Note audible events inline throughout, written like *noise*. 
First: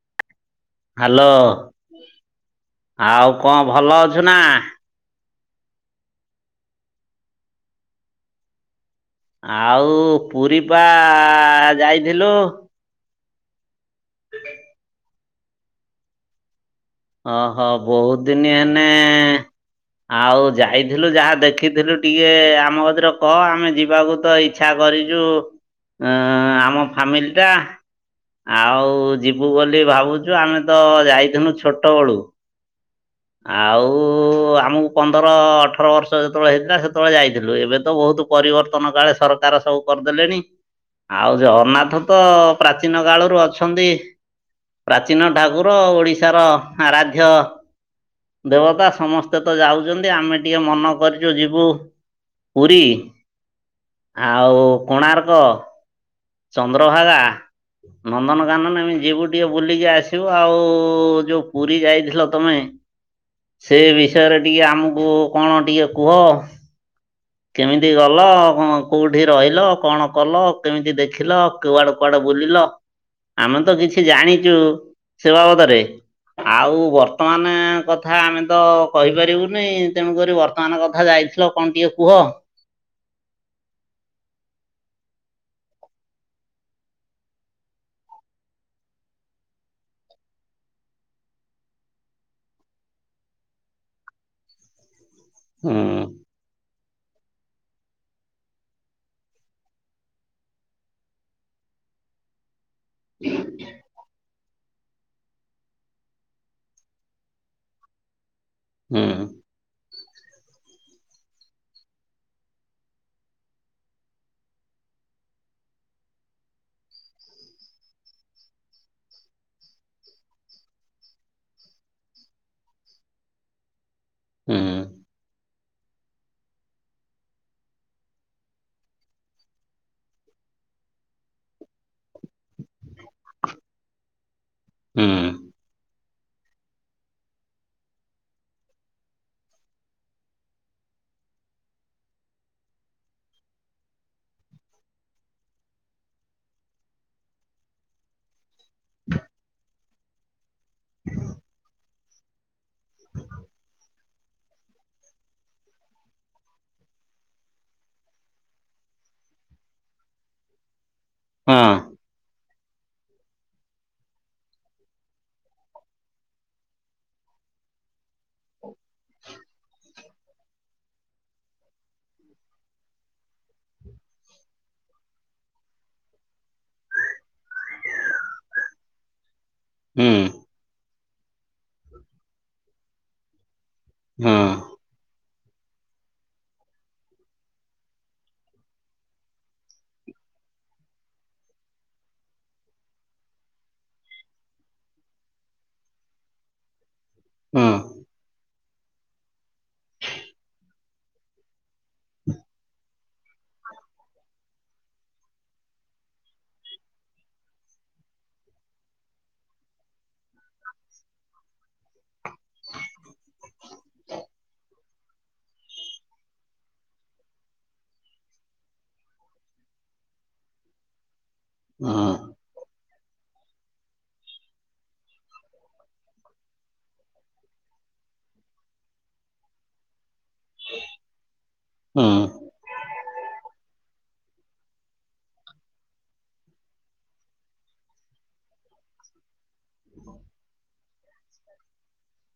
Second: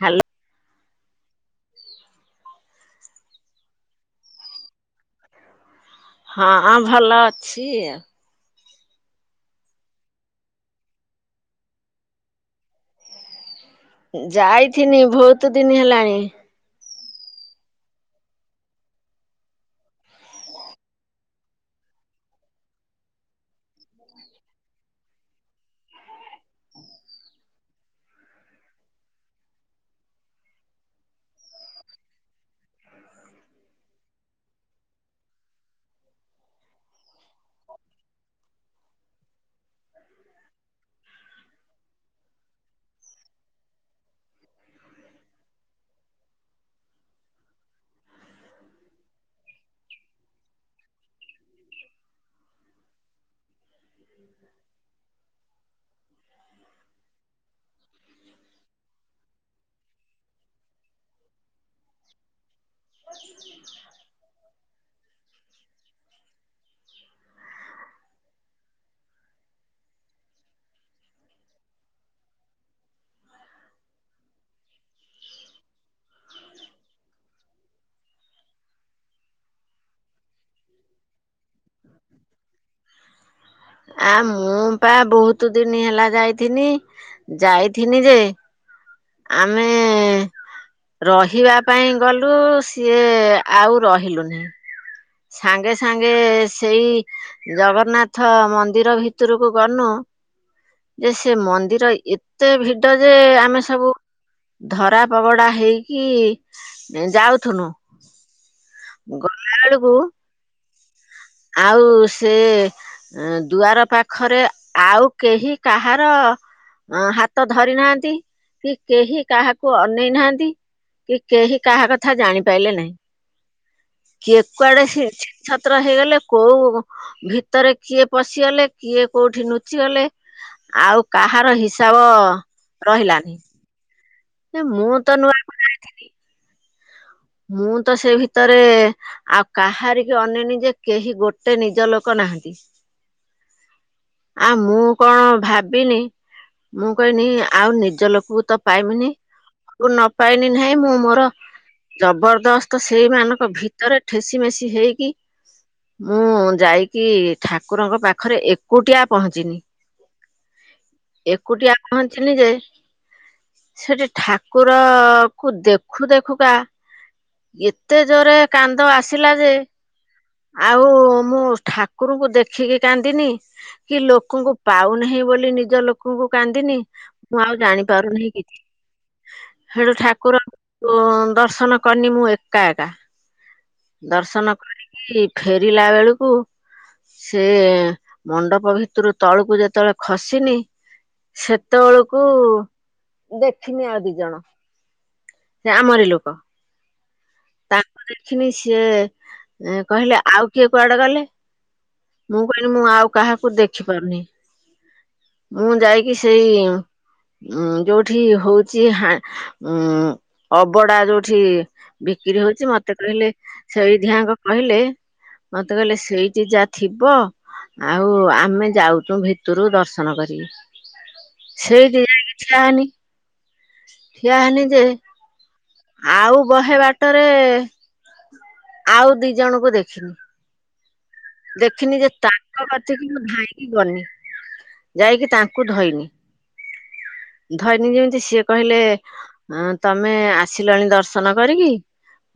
Hello hello ଆଉ କଣ ଭଲ ଅଛୁନା? ହଁ ହଁ ଭଲ ଅଛି ଆଉ। ଆଉ ପୁରୀପା ଯାଇଥିଲୁ? ଯାଇଥିନି ବହୁତୁ ଦିନି ହେଲାଣି। ଓହୋ ବହୁତ୍ ଦିନି ହେନେ ଆଉ ଯାଇଥିଲୁ ଯାହା ଦେଖିଥିଲୁ ଟିକେ ଆମ କତିରେ କହ ଆମେ ଯିବାକୁତ ଇ ଇଚ୍ଛା କରିଚୁ ଆମ ଫ୍ୟାମିଲିଟା। ଆଉ ଯିବୁ ବୋଲି ଭାବୁଚୁ ଆମେତ ଯାଇଥିନୁ ଛୋଟ ବେଳୁ। *inaudible* ଆଉ ଆମକୁ ପନ୍ଦର ଅଠର ବର୍ଷ ଯେତେବେଳେ ହେଇଥିଲା ସେତେବେଳେ ଯାଇଥିଲୁ ଏବେତ ବହୁତ ପରିବର୍ତ୍ତନ କାଳେ ସରକାର ସବୁ କରିଦେଲେଣି। ଆଉ ଜଗନ୍ନାଥତ ପ୍ରାଚୀନ କାଳରୁ ଅଛନ୍ତି। ପ୍ରାଚୀନ ଠାକୁର ଓଡିଶାର ଆରାଧ୍ୟ ଦେବତା ସମସ୍ତେତ ଯାଉଚନ୍ତି ଆମେ ଟିକେ ମନ କରିଚୁ ଯିବୁ ପୁରୀ ଆଉ କୋଣାର୍କ ଚନ୍ଦ୍ରଭାଗା ନନ୍ଦନକାନନ ଆମେ ଯିବୁ ଟିକେ ବୁଲିକି ଆସିବୁ ଆଉ ଯୋଉ ପୁରୀ ଯାଇଥିଲ ତମେ ସେ ବିଷୟରେ ଟିକେ ଆମକୁ କଣ ଟିକିଏ କୁହ? କେମିତି ଗଲ କୋଉଠି ରହିଲ କଣ କଲ କେମିତି ଦେଖିଲ କୁଆଡ଼େ କୁଆଡ଼େ ବୁଲିଲ ଆମେତ କିଛି ଜାଣିଚୁ ସେ ବାବଦରେ ଆଉ ବର୍ତ୍ତମାନ କଥା ଆମେତ କହିପାରିବୁନି ତେଣୁକରି ବର୍ତ୍ତମାନ କଥା ଯାଇ ଚ କଣ ଟିକେ କୁହ? ଆ ମୁଁପା ବହୁତ୍ ଦିନି ହେଲା ଯାଇଥିନି ଯାଇଥିନି ଯେ ଆମେ। ରହିବା ପାଇଁ ଗଲୁ ସିଏ ଆଉ ରହିଲୁନି। ସାଙ୍ଗେ ହୁଁ ସାଙ୍ଗେ ସେଇ ଜଗନ୍ନାଥ ମନ୍ଦିର ଭିତରକୁ ଗନୁ। ଯେ ସେ ମନ୍ଦିର ଏତେ ଭି ଟ ଯେ ଆମେ ସବୁ ଧରା ପଗଡା ହେଇକି ଇଁ ଯାଉଥୁନୁ। ହୁଁ ଗଲା ବେଳକୁ। ଆଉ ସେ। ଏଁ ଦୁଆର ପାଖରେ ଆଉ କେହି କାହାର। ଅ ହାତ ଧରି ନାହାନ୍ତି କି କେହି କାହାକୁ ଅନେଇ ନାହାନ୍ତି। କି କେହି କାହା କଥା ଜାଣିପାରିଲେ ନାହିଁ। କିଏ ହୁଁ କୁଆଡେ ଛିନ ଛତ୍ର ହେଇଗଲେ। କୋଉ ଭିତରେ କିଏ ପଶିଗଲେ କିଏ କୋଉଠି ନୁଚିଗଲେ। ଆଉ କାହାର ହିସାବ ରହିଲାନି। ଏ ମୁଁ ହୁଁ ତ ନୂଆ କୁ ଯାଏ। ମୁଁ ତ ସେ ଭିତରେ। ଆଉ କାହାରି କି ଅନେଇନି ଯେ କେହି ଗୋଟେ ନିଜ ଲୋକ ନାହାନ୍ତି। ଆ ମୁଁ କଣ ଭାବିନି। ମୁଁ କହିନି ଆଉ ନିଜ ଲୋକକୁ ତ ପାଇମିନି କୁ ନ ପାଇନି ନାହିଁ ମୁଁ ମୋର। ଜବରଦସ୍ତ ସେଇମାନଙ୍କ ଭିତରେ ଠେସି ମେସି ହେଇକି। ମୁଁ ଯାଇକି ଠାକୁରଙ୍କ ପାଖରେ ଏ ଏକୁଟିଆ ପହଞ୍ଚିନି ହଁ ଏକୁଟିଆ ପହଞ୍ଚିନି ଯେ। ସେଠି ଠାକୁର କୁ ଦେଖୁ ଦେଖୁକା। ଏତେ ଜୋରେ କାନ୍ଦ ଆସିଲା ଯେ। ଆଉ ମୁଁ ଠାକୁରଙ୍କୁ ଦେଖିକି କାନ୍ଦିନି। କି ଲୋକଙ୍କୁ ପାଉନାହିଁ ବୋଲି ନିଜ ଲୋକକୁ କାନ୍ଦିନି। ମୁଁ ଆଉ ଜାଣିପାରୁନି କିଛି। ହେଳୁ ହୁଁ ଠାକୁର ଅ ଦର୍ଶନ କନି ମୁଁ ଏକା ଏକା। ହଁ ଦର୍ଶନ କରିକି ଫେରିଲା ବେଳକୁ। ସେ ମଣ୍ଡପ ଭିତରୁ ତଳକୁ ଯେତେବେଳେ ଖସିନି। ସେତେବେଳକୁ ଦେଖିନି ଆଉ ଦି ଜଣ। ଆମରି ଲୋକ। ହଁ ମୁଁ ଦେଖିନି ସିଏ ଏଁ କହିଲେ। ଆଉ କିଏ କୁଆଡେ ଗଲେ? ମୁଁ କହିଲି ମୁଁ ଆଉ କାହାକୁ ଦେଖି ପାରୁନି ମୁଁ ଯାଇକି ସେଇ। ଉଁ ଯୋଉଠି ହଉଛି ହା ଉଁ। ଅବଡା ଯୋଉଠି ବିକ୍ରି ହଉଛି ମ ମତେ କହିଲେ ସେଇଠି ଆଙ୍କ କହିଲେ ମତେ କହିଲେ ସେଇଠି ଯା ଥିବ ଆଉ ଆମେ ଯାଉଛୁ ଭିତରୁ ଦର୍ଶନ କରି। ସେଇଠି ହଁ ଯାଇକି ଠିଆ ହେନି। ଠିଆ ହେନି ଯେ ଆଉ ବହେ ବାଟରେ। ଆଉ ଦି ଜଣଙ୍କୁ ଦେଖିନି। ଦେଖିନି ଯେ ତା ହଁ ତାଙ୍କ କତିକି ମୁଁ ଧାଇଁ କି ଗନି ଯାଇକି ତାଙ୍କୁ ଧଇନି। ଧଇନୀ ଯେମିତି ସିଏ କହିଲେ। ହଁ ତମେ ଆସିଲଣି ଦର୍ଶନ କରିକି।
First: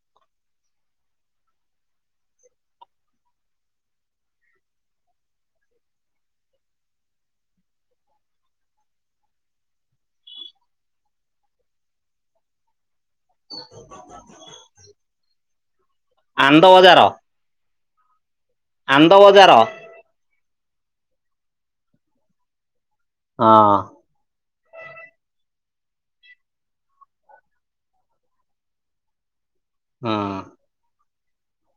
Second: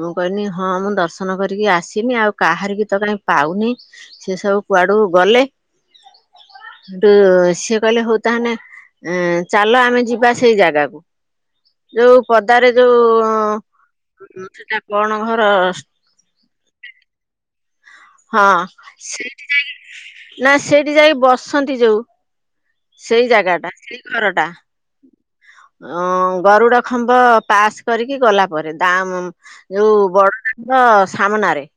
ମୁଁ କହିଲି ହଁ ମୁଁ ଦର୍ଶନ କରିକି ଆସିନି ଆଉ କାହାରି କିି ତ କାଇଁ ପାଉନି। ସିଏ ସବୁ କୁଆଡୁକୁ ଗଲେ। ହେଟୁ ସିଏ କହିଲେ ହଉ ତାହାନେ ଏଁ- ଚାଲ ଆମେ ଯିବା ସେଇ ଜାଗାକୁ ଯଉ ପଦାରେ ଯଉ *unintelligible* କଣ ଘର। ଆନନ୍ଦ ବଜାର। ହଁ ଆନନ୍ଦ ସେଇଠି ବଜାର ଯାଇକି ନା ସେଇଠି ଯାଇକି ବସନ୍ତି ଯଉ। ସେଇ ହଁ ଜାଗା ଟା ସେଇ ଘର ଟା। ଅ-ଗରୁଡ ଖମ୍ବ ପାସ୍ କରିକି ଗଲା ପରେ ଦାମ୍ ଯଉ ହଁ ବଡ଼ଦାଣ୍ଡ ସାମ୍ନାରେ।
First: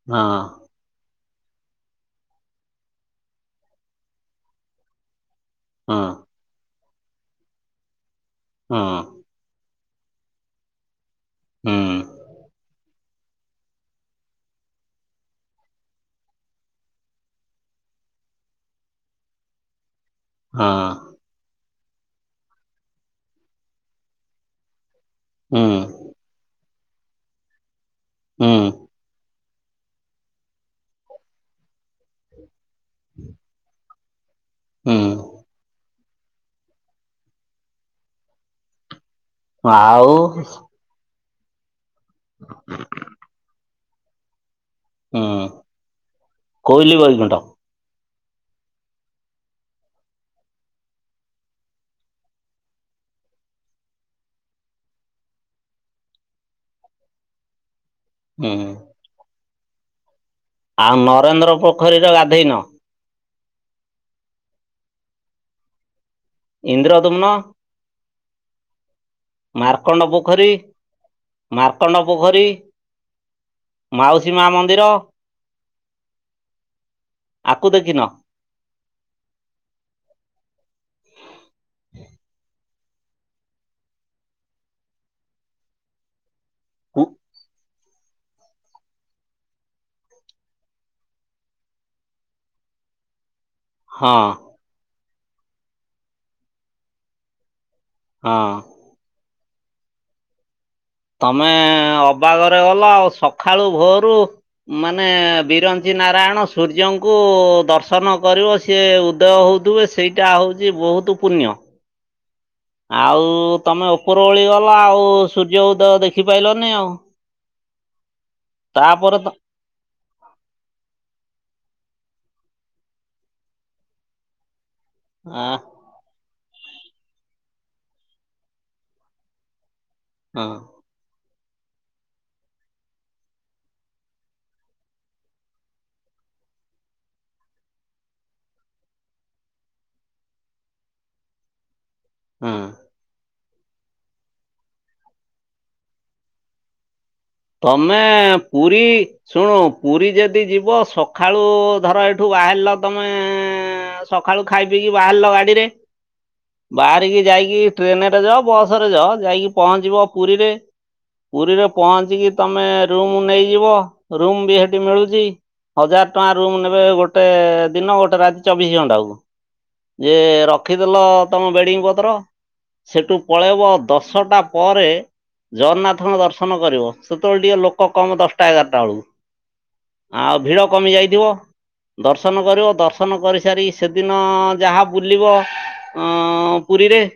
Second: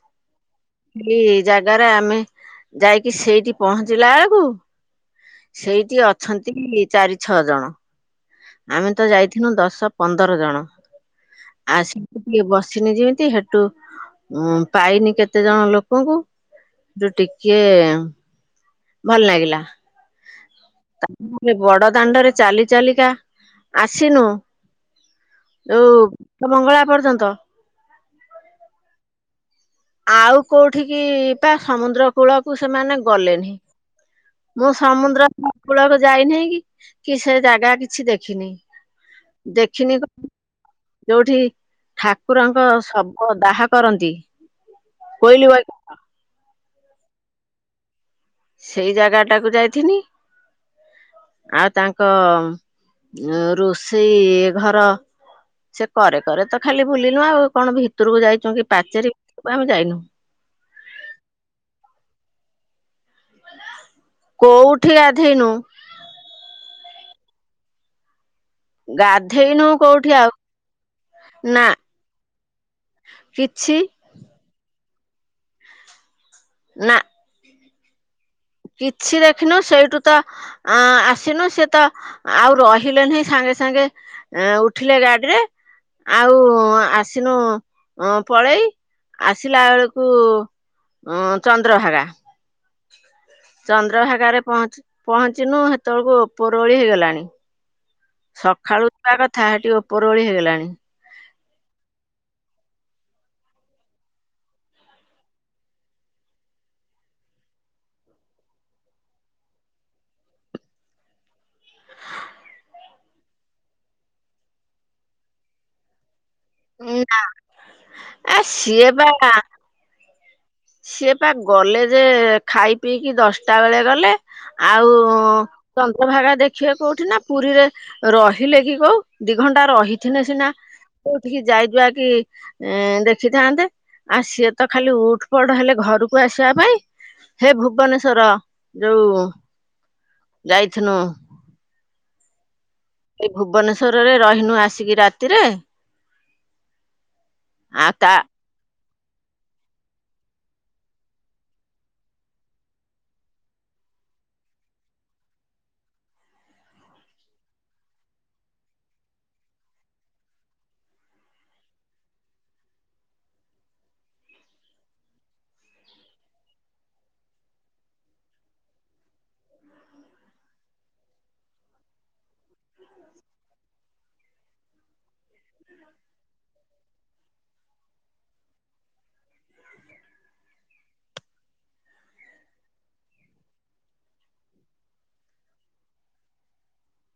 *unintelligible* ହେଇ ଜାଗାରେ ଆମେ ଯାଇକି ସେଇଠି ପହଞ୍ଚିଲା ବେଳକୁ ସେଇଠି ହଁ ଅଛନ୍ତି ଚାରି ଛଅ ଜଣ। ଆମେ ହଁ ତ ଯାଇଥିଲୁ ଦଶ, ପନ୍ଦର ଜଣ। ହୁଁ ଆସିକି ଟିକେ ବସିନି ଯେନ୍ତି ହେ ଟୁ ପାଇନି କେତେ ଜଣ ଲୋକଙ୍କୁ। ହେଟୁ ଟିକେ ଭଲ ଲାଗିଲା। ହଁ। ନହଲେ ବଡ ଦାଣ୍ଡରେ ଚାଲି ଚାଲିକା ଆସିନୁ ହୁଁ ଯଉ ମଙ୍ଗଳା ପର୍ଯ୍ୟନ୍ତ। ହୁଁ। ଆଉ କଉଠିକି ପା ସମୁଦ୍ର କୂଳ କୁ ସେମାନେ ଗଲେନି। ମୁଁ ସମୁଦ୍ର ହୁଁ କୂଳକୁ ଯାଇନାହିଁ କି- କି ସେ ଜାଗା କିଛି ଦେଖିନି। ଦେଖିନି ଆଉ ଯଉଠି ଠାକୁରଙ୍କ ଶବ ଦାହା କରନ୍ତି ହୁଁ କୋଇଲି ବଇ କୋଇଲି ବୈକୁଣ୍ଠ। ସେଇ ଜାଗା ଟାକୁ ଯାଇଥିନି। ଆଉ ତାଙ୍କ ରୋଷେଇ ଘର ସେ କରେ କରେ ତ ଖାଲି ବୁଲିଲୁ ଆଉ କଣ ଭିତରକୁ ଯାଇଚୁ କି ହୁଁ ପାଚେରୀ ଭିତରକୁ ଆମେ ଯାଇନୁ। ଆଉ ନରେନ୍ଦ୍ର ପୋଖରୀର ଗାଧେଇନ? କଉଠି ଗାଧେଇନୁ। ଇନ୍ଦ୍ରଦ୍ୟୁମ୍ନ ଗା ମାର୍କଣ୍ଡ ପୋଖରୀ- ନା ମାର୍କଣ୍ଡ ପୋଖରୀ, କିଛି ମାଉସୀ ମା ମନ୍ଦିର। ନା। ଆକୁ ଦେଖିନ? କିଛି ଦେଖିନୁ ସେଇଠୁ ତ ଆ -ଆସିନୁ ସେ ତ ଆଉ ରହିଲେନି ସାଙ୍ଗେ ସାଙ୍ଗେ ଏଁ ଉଠିଲେ ଗାଡିରେ ଆଉ କୁ ଆସିନୁ ଅଁ-ପଳେଇ ଆସିଲା ବେଳକୁ ଅଁ-ଚନ୍ଦ୍ରଭାଗା। ହଁ ଚନ୍ଦ୍ରଭାଗାରେ ପହ- ପହଞ୍ଚିନୁ ହେତେବେଳକୁ ଉପର ଉଳି ହେଇଗଲାଣି। ହଁ ସଖାଳୁ ଯିବା କଥା ହେଟି ଉପର ଉଳି ହେଇଗଲାଣି। ତମେ ଅବାଗରେ ଗଲ ଆଉ ସଖାଳୁ ଭୋରୁ ମାନେ ବିରଞ୍ଚି ନାରାୟଣ ସୂର୍ଯ୍ୟଙ୍କୁ ଦର୍ଶନ କରିବ ସିଏ ଉଦୟ ହଉଥିବେ ସେ ସେଇଟା ହଉଚି ବହୁତୁ ପୁଣ୍ୟ। *inaudible* ଆଉ ତମେ ଉପର ଓଳି ଗଲ ଆଉ, ସୂର୍ଯ୍ୟ ଉଦୟ ଦେଖି ଖି ପାଇଲନି ଆଉ। ଆ ସିଏ ବା ତା'ପରେ ତ ସିଏ ପା ଗଲେ ଯେ, ଖାଇ ପିଇକି ଦଶଟା ବେଳେ ଗଲେ। ଆଉ ଆଃ। ଚନ୍ଦ୍ରଭାଗା ଦେଖିବେ କୋଉଠି ନା! ପୁରୀରେ ରହିଲେ କି କୋଉ? ଦି ଘଣ୍ଟା ରହି ଥିନେ ସିନା। କୋଉଠିକି ଯାଇଯୁଆକି ଏଁ ଦେଖିଥାନ୍ତେ? ଆଉ ସିଏ ତ ଖାଲି ଉଠ୍ ବଡ ହେଲେ ଘରକୁ ଆସିବା ପାଇଁ, ହେ ଭୁବନେଶ୍ଵର ଯୋଉ ଯାଇଥିନୁ। ହୁଁ। ଏଇ ଭୁବନେଶ୍ୱରରେ ରହିନୁ ଆସିକି ରାତିରେ। ଆଉ ତା ତମେଁ ପୁରୀ ଶୁଣୁ ପୁରୀ ଯଦି ଯିବ, ସକାଳୁ ଧର ଏଇଠୁ ବାହାରିଲ ତମେ-ଏଁ ଆଉ, ସଖାଳୁ ଖାଇ ପିଇକି ବାହାରିଲ ଗାଡିରେ। ବାହାରିକି ଯାଇକି ଟ୍ରେନ୍ ରେ ଯଅ ବସ ରେ ଯଅ ଯାଇକି ପହଞ୍ଚିବ ପୁରୀରେ। ପୁରୀରେ ପହଞ୍ଚିକି, ତମେ ରୁମ୍ ନେଇଯିବ। ରୁମ୍ ବି ହେଠି ମିଳୁଛି। ହଜାର ଟଆଁ ରୁମ଼୍ ନେବେ, ଗୋଟେ ଦିନ ଗୋଟେ ରାତି ଚବିଶ ଘଣ୍ଟାକୁ। ଯେ ରଖିଦେଲ ତମ ବେଡିଙ୍ଗ୍ ପତ୍ର। ସେଠୁ ପଳେଇବ ଦଶଟା ପରେ ଜଗନ୍ନାଥଙ୍କ ଦର୍ଶନ କରିବ। ସେତେବେଳେ ଟିକେ ଲୋକ କମ୍ ଦଶଟା ଏଗାରଟା ଅଳକୁ? ଆଉ ଭିଡ କମି ଯାଇଥିବ। ଦର୍ଶନ କରିବ। ଦର୍ଶନ କରି ସାରି ସେଦିନ-ଅ ଯାହା ବୁଲିବ ଅଁ ପୁରୀରେ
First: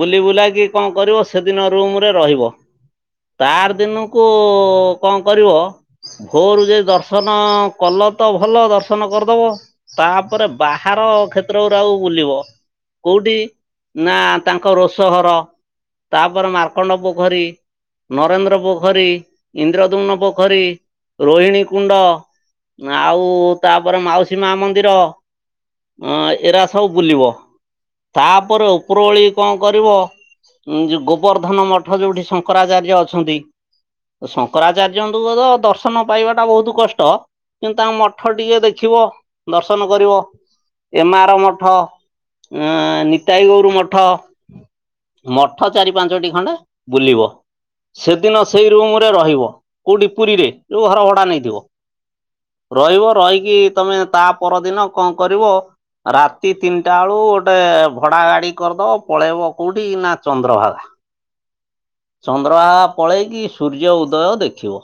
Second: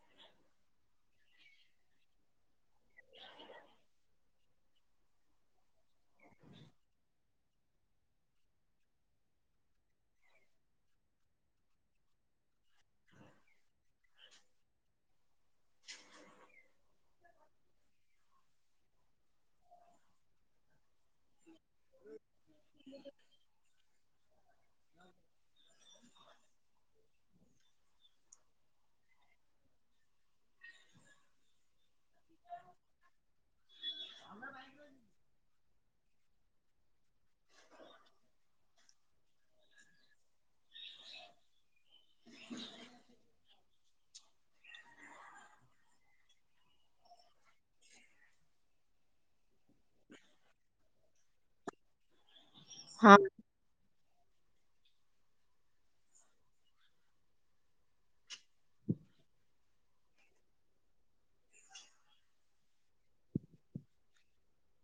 ବୁଲି ବୁଲାକି କଣ କରିବ! ସେଦିନ ରୁମ୍ ରେ ରହିବ। ତା' ଆର ଦିନୁ କୋ କଣ କରିବ? ଭୋରୁ ଜେ ଦର୍ଶନ କଲ ତ ଭଲ ଦର୍ଶନ କରିଦବ। ତା'ପରେ ବାହାର କ୍ଷେତ୍ରରୁ ଆଉ ବୁଲିବ। କୋଉଟି? ନା, ତାଙ୍କ ରୋଷ ଘର ତା'ପରେ ମାର୍କଣ୍ଡ ପୋଖରୀ, ନରେନ୍ଦ୍ର ପୋଖ୍ କରି ପୋଖରୀ, ଇନ୍ଦ୍ରଦୁମ୍ନ ପୋଖରୀ, ରୋହିଣୀ କୁଣ୍ଡ ଆଉ ତା'ପରେ ମାଉସୀ ମା ମନ୍ଦିର। ଏରା ସବୁ ବୁଲିବ। ତା'ପରେ ଉପର ଓଳି କଣ କରିବ? ଉଁ, ଗୋବର୍ଦ୍ଧନ ମଠ ଯୋଉଠି ଶଙ୍କରାଚାର୍ଯ୍ୟ ଅଛନ୍ତି। ଶଙ୍କରାଚାର୍ଯ୍ୟଙ୍କୁୁ ତୁମ ତ, ଦର୍ଶ ନ ପାଇବା ଟା ବହୁତ କଷ୍ଟ। କିନ୍ତୁ, ତାଙ୍କ ମଠ ଟିକେ ଦେଖିବ। ଦର୍ଶନ କରିବ। ଏମାର ମଠ, ଉଁ ନିତାଇ ଗୌର ମଠ। ମଠ ଚାରି ପାଞ୍ଚଟି ଖଣ୍ଡେ ବୁଲିବ। ସେ ଦିନ ସେଇ ରୁମ୍ ରେ ରହିବ କୋଉଠି ପୁରୀରେ ଯୋଉ ଘର ଭଡା ନେଇଥିବ। ରହିବ, ହଁ ରହିକି, ତମେ ତା ପରଦିନ କଣ କରିବ? ରାତି ତିନିଟାଳୁ ଗୋଟେ ଭଡା ଗାଡି କରିଦବ ପଳେଇବ, କୋଉଠି ନା ଚନ୍ଦ୍ରଭାଗା। ଚନ୍ଦ୍ରଭଗା ପଳେଇକି ସୂର୍ଯ୍ୟ ଉଦୟ ଦେଖିବ।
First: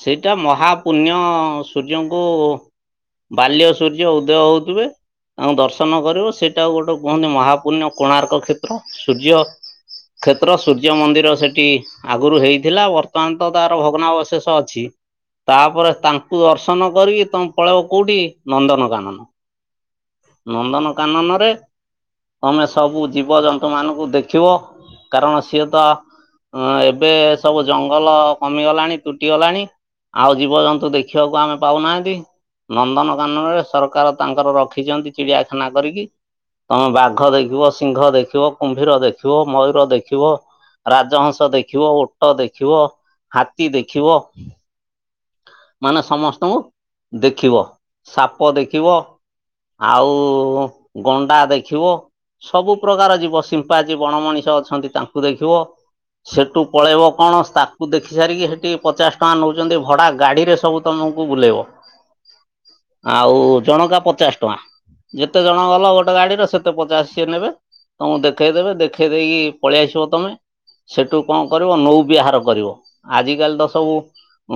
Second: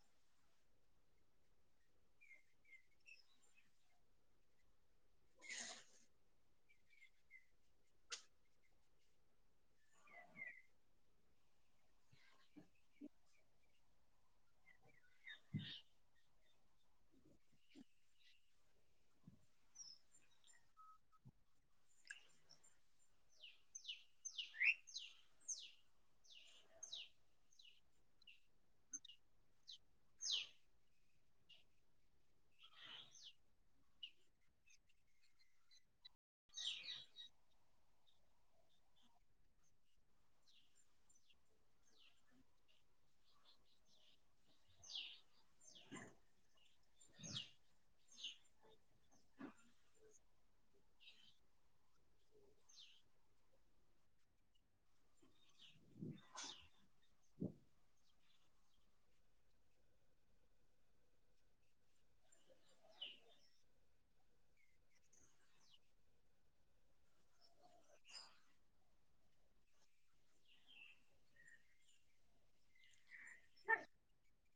ସେଇଟା ମହାପୁଣ୍ୟ-ଅଁ, ସୂର୍ଯ୍ୟଙ୍କୁ ବାଲ୍ୟ ସୂର୍ଯ୍ୟ ଉଦୟ ହଉଥିବେ। ତାଙ୍କୁ ଦର୍ଶନ କରିବୁ ସେଇଟା ଗୋଟେ କୁହନ୍ତି, ମହାପୁଣ୍ୟ କୋଣାର୍କ କ୍ଷେତ୍ର। ସୂର୍ଯ୍ୟ କ୍ଷେତ୍ର ସୂର୍ଯ୍ୟ ମନ୍ଦିର ସେଠ୍ ଟି ଆଗରୁ ହେଇଥିଲା ବର୍ତ୍ତମାନ ତ ତାର ଭଗ୍ନା ଅବଶେଷ ଅଛି। ତାପରେ ତାଙ୍କୁ ଦର୍ଶନ କରିକି ତମେ ପଳେଇବ କୋଉଠି ନନ୍ଦନକାନନ। ନନ୍ଦନକାନନରେ ତମେ ସବୁ ଜୀବଜନ୍ତୁମାନଙ୍କୁ ଦେଖିବ କାରଣ ସିଏ ତ ହଁ ଏବେ ସବୁ ଜଙ୍ଗଲ କମିଗଲାଣି ତୁଟିଗଲାଣି। ଆଉ ଜୀବଜନ୍ତୁ ଦେଖିବାକୁ ଆମେ ପାଉନାହାଁନ୍ତି। ନନ୍ଦନକାନନ ରେ ସରକାର ତାଙ୍କର ରଖିଛନ୍ତି ଚିଡ଼ିଆଖାନା କରିକି। ତମେ ବାଘ ଦେଖିବ ସିଂହ ଦେଖିବ। କୁମ୍ଭୀର ଦେଖିବ ମୟୂର ଦେଖିବ ରାଜହଂ ଦେଖିବ ଓଟ ଦେଖିବ ହାତୀ ଦେଖିବ। ମାନେ ସମସ୍ତଙ୍କୁ ଦେଖିବ ସାପ ଦେଖିବ। ଆଉ ଗଣ୍ଡା ଦେଖିବ। ସବୁ ପ୍ରକାର ଜୀବ ସିମ୍ପାଜୀ ବଣ ମଣିଷ ଅଛନ୍ତି ତାଙ୍କୁ ଦେଖିବ। ସେଠୁ ପଳେଇବ କଣ ସ୍ତାପୁ ଦେଖି ସାରିକି ସେଠି ପଚାଶ ଟଙ୍କା ନଉଛନ୍ତି ଭଡ଼ା ଗାଡ଼ିରେ ସବୁ ତମକୁ ବୁଲେଇବ। ଆଉ ଜଣକା ପଚାଶ ଟଙ୍କା। ଯେତେ ଜଣ ଗଲ ଗୋଟେ ଗାଡିରେ ସେତେ ପଚାଶ ସିଏ ନେବେ। ତମକୁ ଦେଖେଇଦବେ ଦେଖେଇ ଦେଇକି ପଳେଇ ଆସିବ ତମେ। ସେଠୁ କଣ କରିବ ନୌବିହାର କରିବ ଆଜିକାଲି ତ ସବୁ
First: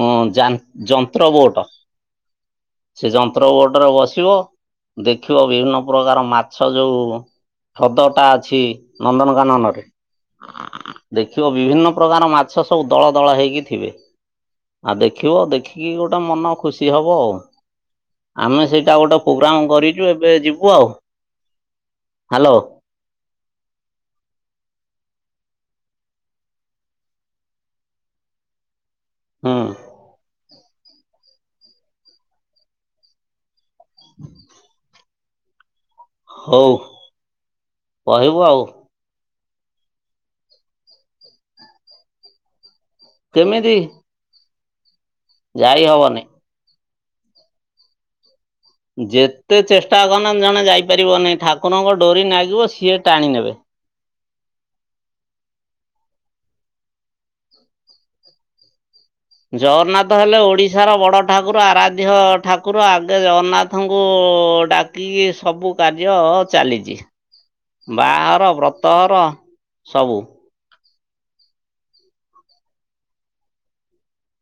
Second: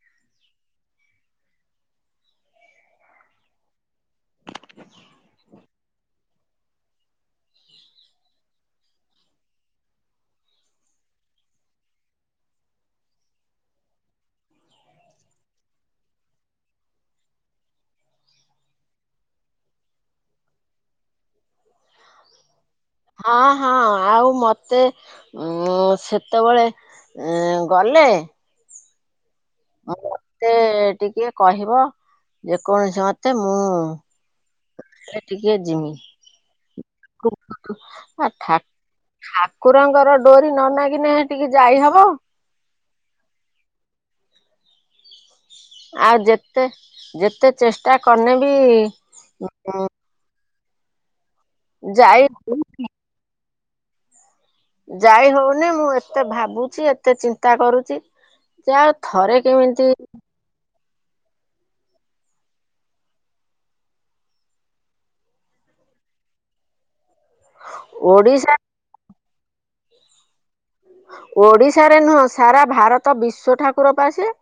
ଉଁ ଯା ଯନ୍ତ୍ର ବୋଟ ସେ ଯନ୍ତ୍ର ବୋଟରେ ବସିବ। ଦେଖିବ ବିଭିନ୍ନ ପ୍ରକାର ମାଛ ଯୋଉ ହ୍ରଦଟା ଅଛି ନନ୍ଦନକାନନରେ। ଦେଖିବ ବିଭିନ୍ନ ପ୍ରକାର ମାଛ ସବୁ ଦଳ ଦଳ ହେଇକି ଥିବେ। ଆଉ ଦେଖିବ ଦେଖିକି ଗୋଟେ ମନ ଖୁସି ହବ ଆଉ। ଆମେ ସେଇଟା ଗୋଟେ ପ୍ରୋଗ୍ରାମ କରିଛୁ ଏବେ ଯିବୁ ଆଉ ହ୍ୟାଲୋ। ହଁ ହଁ ଆଉ ମତେ ଉ ସେତେବେଳେ ଉ ଗଲେ ହୁଁ ମୁଁ ମତେ ଟିକେ କହିବ ଯେକୌଣସି ମତେ ମୁଁ ହେଲେ ଟିକେ ଜିମି। ହଉ *unintelligible* କହିବୁ ଆଉ ଠାକୁରଙ୍କର ଡୋରି ନ ନାହେଲେ ଟିକେ ଯାଇହବ? କେମିତି? ଯାଇ ଆଉ ହବନି ଯେତେ ଯେତେ ଚେଷ୍ଟା କନେ ବି ଯେତେ ଚେଷ୍ଟା କରନେ ଜଣେ ଯାଇପାରିବନିହିଁ ଠାକୁରଙ୍କ ଡୋରି ଯାଇ ନାଗିବ ସିଏ ଟାଣି ନେବେ। ଯାଇ ହଉନି ମୁଁ ଏତେ ଭାବୁଛି ଏତେ ଚିନ୍ତା କରୁଚି। ସେ ଆଉ ଥରେ କେମିତି ଓଡ଼ିଶାର ବଡ଼ ଠାକୁର ଆରାଧ୍ୟ ଠାକୁର ଆଗେ ଜଗନ୍ନାଥଙ୍କୁ ଡାକ କି ସବୁ କାର୍ଯ୍ୟ ଚାଲିଛି। ବାହାଘର ଓଡିଶା ବ୍ରତର ସବୁ। ଓଡ଼ିଶାରେ ନୁହଁ ସାରା ଭାରତ ବିଶ୍ଵ ଠାକୁର ପାସେ।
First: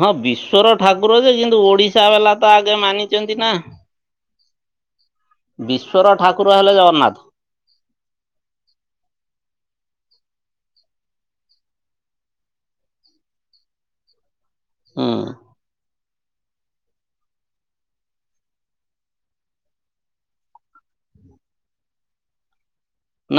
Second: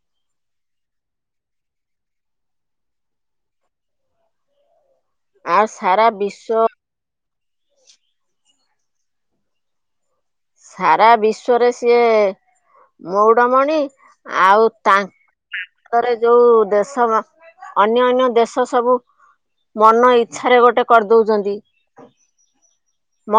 ହଁ ବିଶ୍ଵର ଠାକୁର ଯେ କିନ୍ତୁ ଓଡିଶା ବାଲା ତ ଆଗେ ମାନିଛନ୍ତି ନା। ଆଉ ସାରା ବିଶ୍ଵର ଠାକୁର ବିଶ୍ଵ ହେଲେ ଜଗନ୍ନାଥ। ସାରା ବିଶ୍ଵରେ ସିଏ ମଉଢମଣି ଆଉ ତା ହୁଁ ରେ ଯୋଉ ଦେଶ ଅନ୍ୟ ଅନ୍ୟ ଦେଶ ସବୁ ମନ ଇଚ୍ଛାରେ ଗୋଟେ କରିଦଉଛନ୍ତି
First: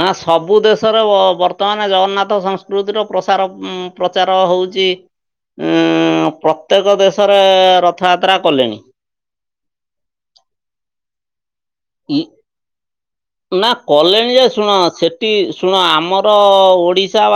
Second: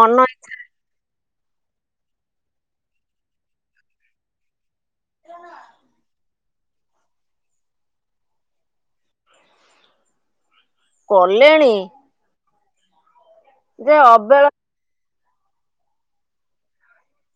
ନା ସବୁ ଦେ ଶର ବର୍ତ୍ତମାନ ଜଗନ୍ନାଥ ସଂସ୍କୃତିର ପ୍ରସାର ଉଁ ପ୍ରଚାର ହୋଉଚି। ଉଁ ପ୍ରତ୍ୟେକ ଦେଶରେ ରଥଯାତ୍ରା କଲେଣି। କଲେଣି ନା କଲେଣି ଯେ ଶୁଣ ସେ ଟି ଶୁଣ ଆମର ଓଡିଶା ବାସି